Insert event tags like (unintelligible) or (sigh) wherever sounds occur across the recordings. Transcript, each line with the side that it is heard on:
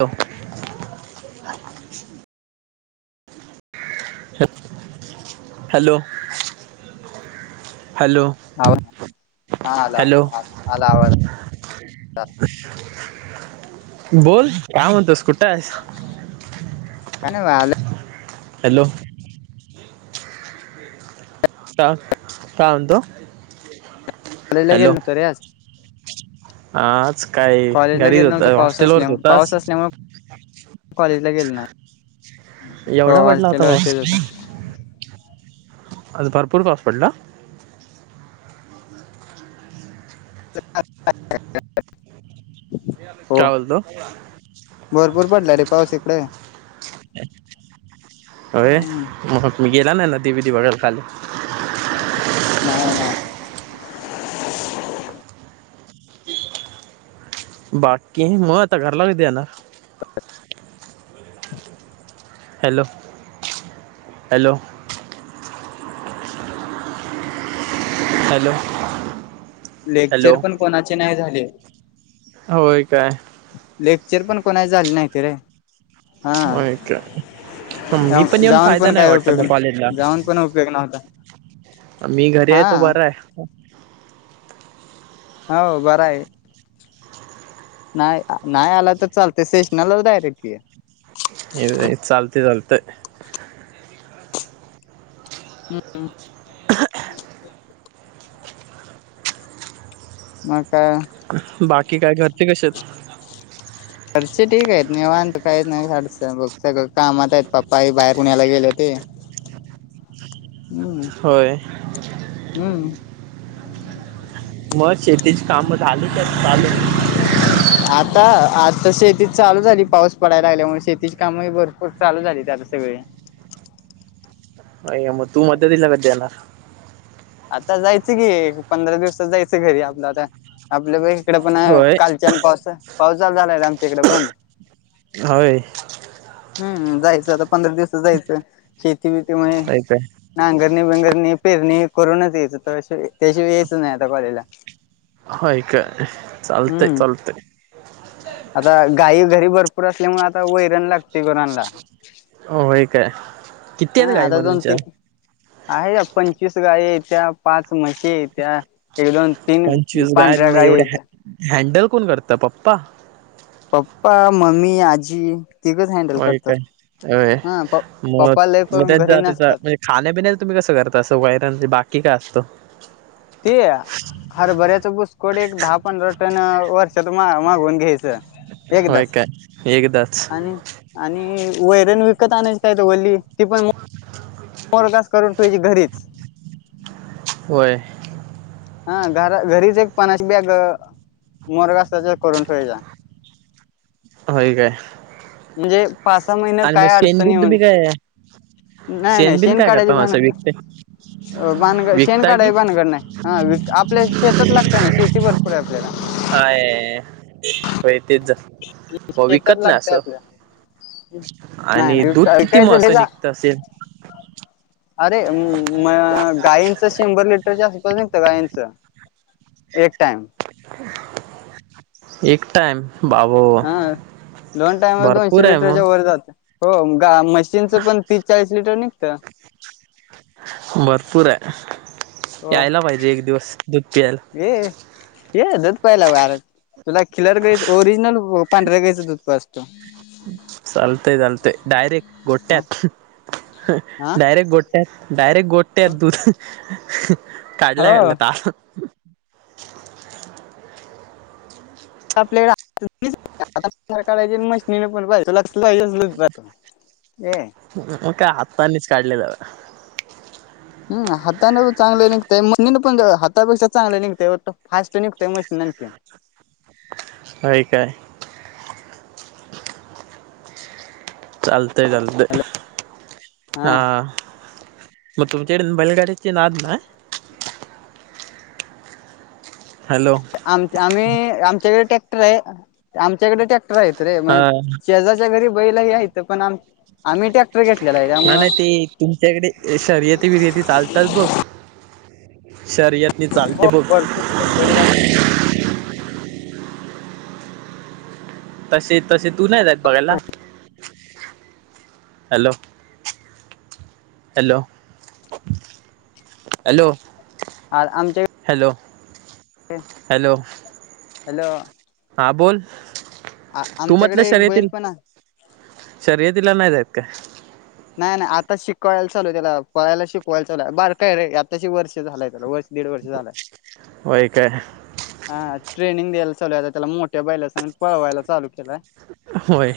right: हो. Hello. Hello
left: हा आला
right: हॅलो
left: आला आवाज.
right: बोल काय म्हणतोस कुठ आहेस?
left: काय नाही आलो.
right: हॅलो. का काय म्हणतो?
left: चालायला
right: हॅलो
left: गेलोतो रे आज
right: आज काय
left: कॉलेजला
right: घरीच
left: गेलो नव्हतो
right: होता
left: पाऊस असल्या
right: हॉस्टेलवरच होतास
left: पाऊस असल्यामुळे. कॉलेजला गेलो ना. हो
right: एवढा
left: आज
right: पडला होता
left: त्याल्यावर
right: पाऊस
left: तेच होत.
right: आज भरपूर पाऊस पडला?
left: (inaudible) हो
right: काय बोलतो
left: भरपूर पडला रे पाऊस इकडे?
right: अय
left: हम्म
right: म मी गेला ना ना दिबदिब गेल खाली.
left: नाही ना,
right: बाकी मग आता घरला कधी आला? Hello hello hello, hello
left: lecture पण कोणाचे नाही झाले.
right: होय काय.
left: लेक्चर पण कोणा झाले नाहीत रे. हा
right: होय काय, ह मी पण येऊन
left: जाऊन
right: फायदा नाही
left: काय
right: वाटत
left: उपयोग
right: मग कॉलेजला?
left: नाही जाऊन पण उपयोग नव्हता
right: मी घरी आहे तो
left: हा
right: बर आहे.
left: हो बर आहे. नाही नाही आला तर चालत सेशनाला डायरेक्ट ये,
right: ये ये चालतय चालत,
left: हम् मकाय
right: बाकी काय घरचे कसे आहेत?
left: घरचे ठीक आहेत निेवाांत काहीच नाही (unintelligible) बग सगळं कामात आहेत पप्पा आई बाहेर पुण्याला गेले ते हम्म
right: होय
left: हम्म
right: मग शेतीची काम झाली क चालू
left: आता आता शेती चालू झाली पाऊस पडायला लागल्यामुळे शेतीची कामही भरपूर चालू झाली ते आता सगळी ले
right: नाही मग तू मदतीला
left: आता जायचं की पंधरा दिवसात जायचं घरी आपलं आता आपल्या प इकडे पण
right: होय
left: कालच्यान पावसा पावसाल झालाय आमच्या इकडे पण,
right: होय.
left: हम्म जायचं आता पंधरा दिवसात जायचं शेती बेतीमुळे
right: होय काय
left: नांगरणी बंगर णी पेरणी करूनच यायच त्याशि त्याशिवाय यायच नाही आता कॉलेजला
right: होय काय चालतय
left: हम्म
right: चालतय
left: आता गाई घरी भरपूर असल्यामुळे आता वैरण लागते गुरांना
right: होय काय? किती आहेत
left: हा
right: गाय
left: आता
right: म
left: दोन
right: तुमच्या?
left: तीन आहे पंचवीस गाय येत्या, पाच म्हशी येत्या एक दोन तीन पांढऱ्या गायी याच्या
right: कोन करता पप्पा
left: पप्पा, मम्मी, आजी, तिघच हँडल
right: हो
left: करतात
right: कायय
left: हा प
right: मग
left: पप्पा लय
right: मग
left: करून घरी
right: त्याचा त्याचा
left: नसतात
right: म्हणजे खाण्यापिण्याच तुम्ही कसं करता तसं वयर (unintelligible) बाकी काय असतं
left: ते हरभऱ्याच भुसकोट एक दहा पंधरा टन वर्षात मागून घ्यायचं.
right: होय
left: एकदाच
right: काय एकदाच
left: आणि आणि वैरण विकत आणायच काय त वली ती पण पोरगास करून तझी घरीच
right: होय.
left: हा घरा घरीच एक पणाशी बीग मोरग असत त्या करून ठेवायच्या
right: होय काय?
left: म्हणजे पाच सहा महिने
right: आणि मग
left: काय अडचण
right: शेनबिन
left: येऊन
right: तुम्ही काय?
left: नाही
right: शेण
left: नाही
right: बिन काय
left: काढायची
right: करता मा
left: भान
right: असं विकते?
left: भानगड शेण
right: विकता की
left: काढायची भानगड नाही हा आपल्या शेतात लागतय ना शेती भरपूर आहे आपल्याला
right: हाय, होय तेच हो
left: शेतात
right: विकत नाही
left: लागतय
right: असं
left: आपल्या नाही
right: आणि दूध
left: नाही
right: किती म
left: विकायचं
right: अस
left: लय जा
right: निघत असेल?
left: अरे म गायींचं शंभर लिटरच्या आसपास निघत गायींच एक टाइम
right: एक टाइम बाबो
left: हा दोन टायम दोनशे
right: भरपूर आहे मग
left: लिटरच्या वर जात हो गा मशीनचं पण तीस चाळीस लिटर निघत.
right: भरपूर आहे
left: हो
right: यायला पाहिजे एक दिवस दूध पियायला.
left: ये दूध प्यायला आर तुला खिलर घ्यायं ओरिजिनल पांढर्या घ्यायचं दूध पाज
right: चालते चालत डयरेक्ट
left: हा
right: गोठ्यात
left: हा
right: डयरेक्ट गोठ्यात डायरेक्ट गोठ्यात दूधहा हह काढल्या
left: हो
right: काढल्या हाह तल
left: आपल्याकड काढायची मशनीन पण पाहायचं लक्ष स (unintelligible)
right: का हातानीच काढले जाव
left: हम् हातान चांगलं निघतय. मशीनी पण पण हातापेक्षा चांगलं निघतय फास्ट निघतय मशनिन की
right: होय काय? चालते चालते हा म तुमच्याकड बैलगाडीची नाद ना हॅलो
left: आमच्- आम्ही आमच्याकडं ट्रॅक्टरेय आमच्याकड ट्रॅक्टर टर हायत रे म
right: हा
left: शेजारच्या घरी बैलंही आहेत पण आम - आम्ही ट्रॅक्टर घेत
right: ना नाय ते तुमच्याकडे शर्यती बिर्यती चालतात बघ - शर्यती चालते
left: हो
right: बघ.
left: भरपूर बैलगाडी
right: तसे तसे तू नाय जात बघायला. Hello - hello, hello.
left: आ (unintelligible) आमच्या
right: हॅलो हॅलो.
left: हॅलो.
right: हा बोल,
left: आ
right: तू मतलं
left: आमच्याकडे एक बैल
right: शर्यतील
left: पण आहे.
right: शर्यत तिला नाय (unintelligible)
left: नाय नाय आता शिकवायला चालुये त्याला, पळायला शिकवायला चालूय, बारकाय रे आताशी वर्ष झालंय त्याला वर्ष दीड वर्ष झालाय,
right: होय काय
left: आ ट्रेनिंग (unintelligible) चालुय आता त्याला मोठ्या बैला संग पळवायला चालू
right: होय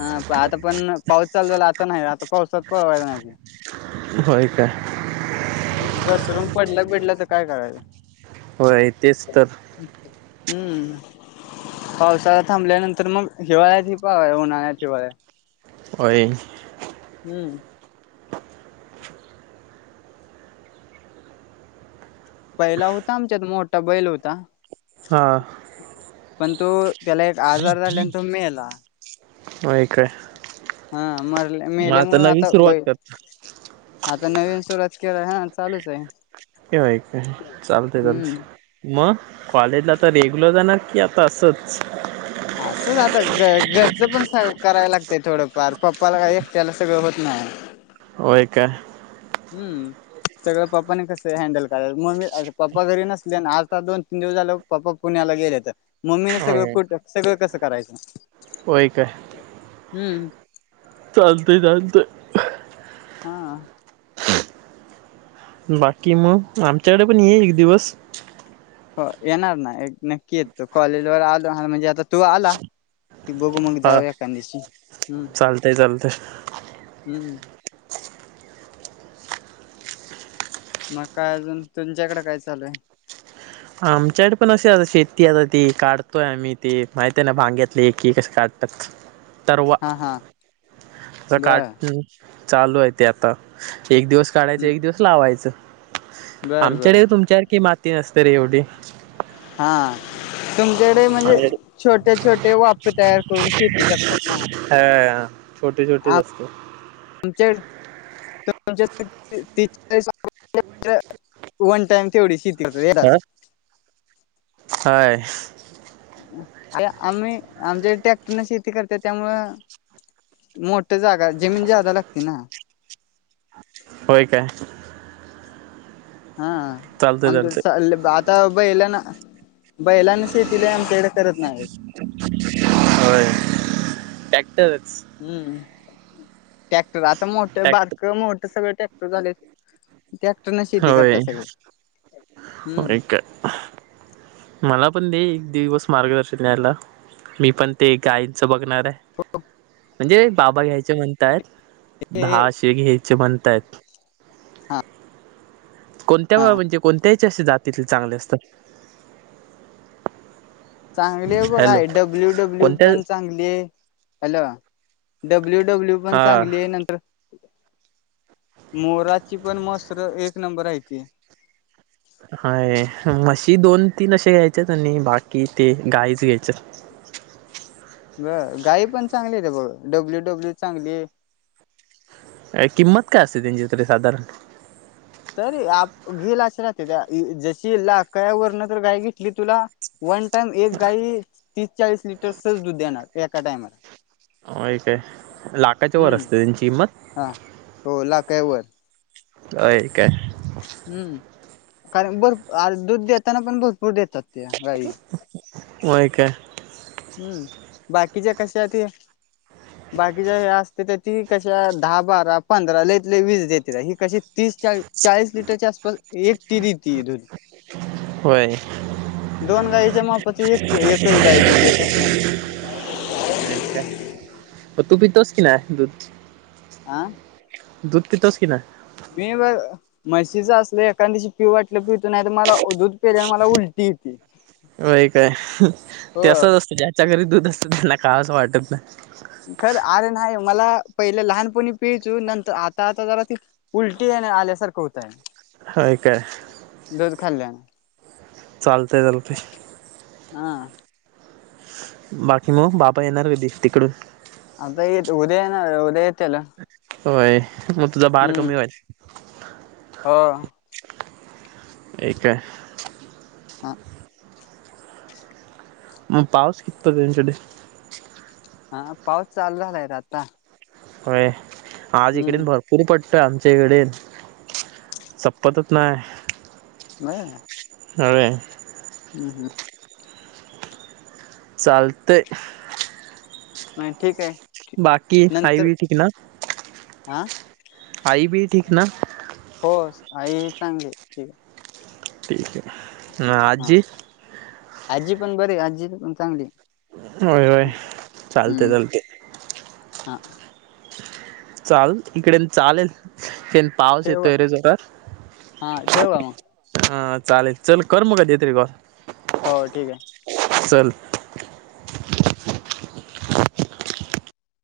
left: हा आता पण पाऊस चालू झाला. आता नाय आता पावसात पळवायला नाही
right: होय काय
left: हम् घसरून पडलं बिडलं तर काय करायच
right: होय तेच तर
left: हम्म पावसाळा थांबल्यानंतर मग हिवाळ्यात हि पा उन्हाळ्यात हिवाळ्या
right: व्हय.
left: हम्म पहिला हुता आमच्यात मोठा बैल हुता
right: हा.
left: पण तो त्याला एक आजार झाल्यानं, तो मेला
right: होय काय
left: हा मरल्या
right: मग
left: मेल्यामुळं
right: नवीन
left: आता बै
right: सुरुवात करतो
left: आता नवीन सुरवात (unintelligible) हा चालूच आय.
right: काय काय, चालतंय चालतंय म कॉलेजला आता रेग्युलर जाणार की आता असंच?
left: असंच आता घ घरचं पण सग कराय लागतय थोडंफार, पप्पाला काय एकट्याला सगळं होत नाय.
right: होय काय?
left: हम्म. सगळं पप्पानी कसं हँडल करायच, म (unintelligible) मी पप्पा घरी नसले‌ना, आता दोन तीन दिवस झाल पप्पा पुण्या ला गेल्यातं मम्मी न सगळं कुठं, सगळं कसं करायचं.
right: व्हय काय?
left: हम्म
right: चालतंय चालतंय अह
left: हा.
right: बाकी म आमच्याकडे पण ये एक दिवस
left: हो येणार ना, एक नक्की येतो कॉलेजवर आलो (unintelligible) म्हणजे आता तू आला कि बघू मंग
right: हा
left: जावू एखांद्याशी हम्
right: चालतंय चालतंय
left: हम्म मग काय अजून तुमच्याकडे काय चालूय?
right: आमच्याकडे पण अ (unintelligible) शेती आता ती, काढतोय आम्ही ते माहित आहे ना भांग्यातले की कस काढ (unintelligible) तरवा
left: हा हा
right: च
left: बर
right: काट (unintelligible) चालू आय ते आता, एक दिवस काढायचं
left: हम्म
right: एक दिवस लावायचं
left: बर बर
right: आमच्याकडे तुमच्या सारखी माती नसते रे एवढी
left: हा. तुमच्याकडे
right: हा
left: म्हणजे छोट्या छोटे वाफ तयार करून शेती करतात ना
right: छोटी छोटीच असते.
left: आमच्या (unintelligible) वन टाइम तेवडीशी
right: आ हाय
left: (unintelligible) आम्ही आमच्यात ट्रॅक्टरन शेती करत्यात त्यामुळ मोठ्या जागा जमीन जादा लागती ना
right: होय काय?
left: हा
right: चालतंय चालतंय
left: आमच्याकड (unintelligible) आता बैलाना बैलांना शेतीला आमच्याकडे करत नाही.
right: होय ट्रॅक्टरच
left: हम्म टॅक्टर आता मोठं बारक
right: ट्रॅक्टर
left: मोठ सगळं ट्रॅक्टर झा
right: होयय
left: हम्म
right: का मला. पण दे एक दिवस मार्गदर्शन द्यायला मी पण ते गायींचं बघणार. आहे.
left: हो.
right: म्हणजे बाबा घ्यायचे म्हणतायत
left: ते
right: दहाशीे घ्यायचे म्हणतायत.
left: हा.
right: कोणत्या
left: हा
right: व म्हणजे कोणत्याही असे जातीथले चांगले असतात.
left: चांगलीय बघ
right: हॅलो
left: आय डब्ल्यू डब्ल्यू
right: कोणत्या
left: पण चांगलीये, हॅलो डब्ल्यू डब्ल्यू पण
right: हा
left: चांगलीये नंतर मोराची पण मसर एक नंबर हायती
right: हाय मशी दोन तीन असे घ्यायचेत आणि बाकी ते गाईच घ्यायच.
left: ब गाई पण चांगल्यात्या बघ डब्ल्यू डब्ल्यू चांगलीये
right: अ किंमत काय असते त्यांची तरी साधारण?
left: तरी आप गेलाचं राहते त्या इ जशी लाकाया वरन तर गाय घेतली तुला वन टाइम एक गाई तीस, चाळीस लिटर सज दूध देणार एका टायमाला
right: होय काय? लाखाच्या वर
left: हम्म
right: असते त्यांची किंमत?
left: हा हो लाकड्यावर
right: अय काय.
left: हम्म कारण भरू दूध देताना पण भरपूर देतात. त्या गाई
right: होय काय?
left: हम्म बाकीच्या कश ते बाकीच्या असते त्या. ती कशा दहा बारा पंधरा लईत ल वीस देते ही कशी तीस चाळी चाळीस लिटरच्या आसपास एक टी द त दून
right: होय.
left: गायीच्या मापाची एक एकच गाय दूध देत असणार
right: (unintelligible) अ तू पितोस की नाही दूध.
left: आ.
right: दूध पितोस की ना.
left: मी ब म्हशीच असल एखादशी पिव वाटलं पिवतो नाही तर मला.. दूध पेल्याने मला उलटी येती
right: होय काय ते
left: हो
right: असंच असतं त्याच्या घरी दु.. तस त्यांना का असं वाटत नाही..
left: खर अरे नाही मला.. पहिले लहानपणी पियचू नंतर आता आता जरा ती उलटी आल्यासारखं होतय..
right: होय काय
left: दुध खाल्यान..
right: चालतंय चालतंय..
left: हा.
right: बाकी मग बाबा येणार कधी तिकडून?
left: आता उद्या येणार उद्या येेत्याल.
right: होय, मग तुझा भार कमी व्हायल?
left: हो.
right: ठीक ये.
left: हा.
right: मग पाऊस किती तुमच्याकडे?
left: हा पाऊस चालू झालाय र आता.
right: हो आज इकडे
left: हम्म
right: भरपूर पड आमच्याकडे, संपतच नाही
left: नाही..
right: होय. चालतंय.
left: नाही ठीके.
right: बाकी आई बी ठीक ना,
left: हा
right: आई बी ठीक ना?
left: हो आई चांगली आहे, ठीके.
right: ठीके अ आज्जी?
left: आजी पण बरी आजी पण चांगलीय.
right: होय, होय. चालतंय, चालतंय.
left: हा.
right: चाल इकडे चालेल (unintelligible) पाऊस
left: ठेव
right: येतोय रे जरा,
left: हा ठेव मग
right: हा चालेल चलं कर मग आधी ते काम.
left: हो ठीक ये.
right: चल.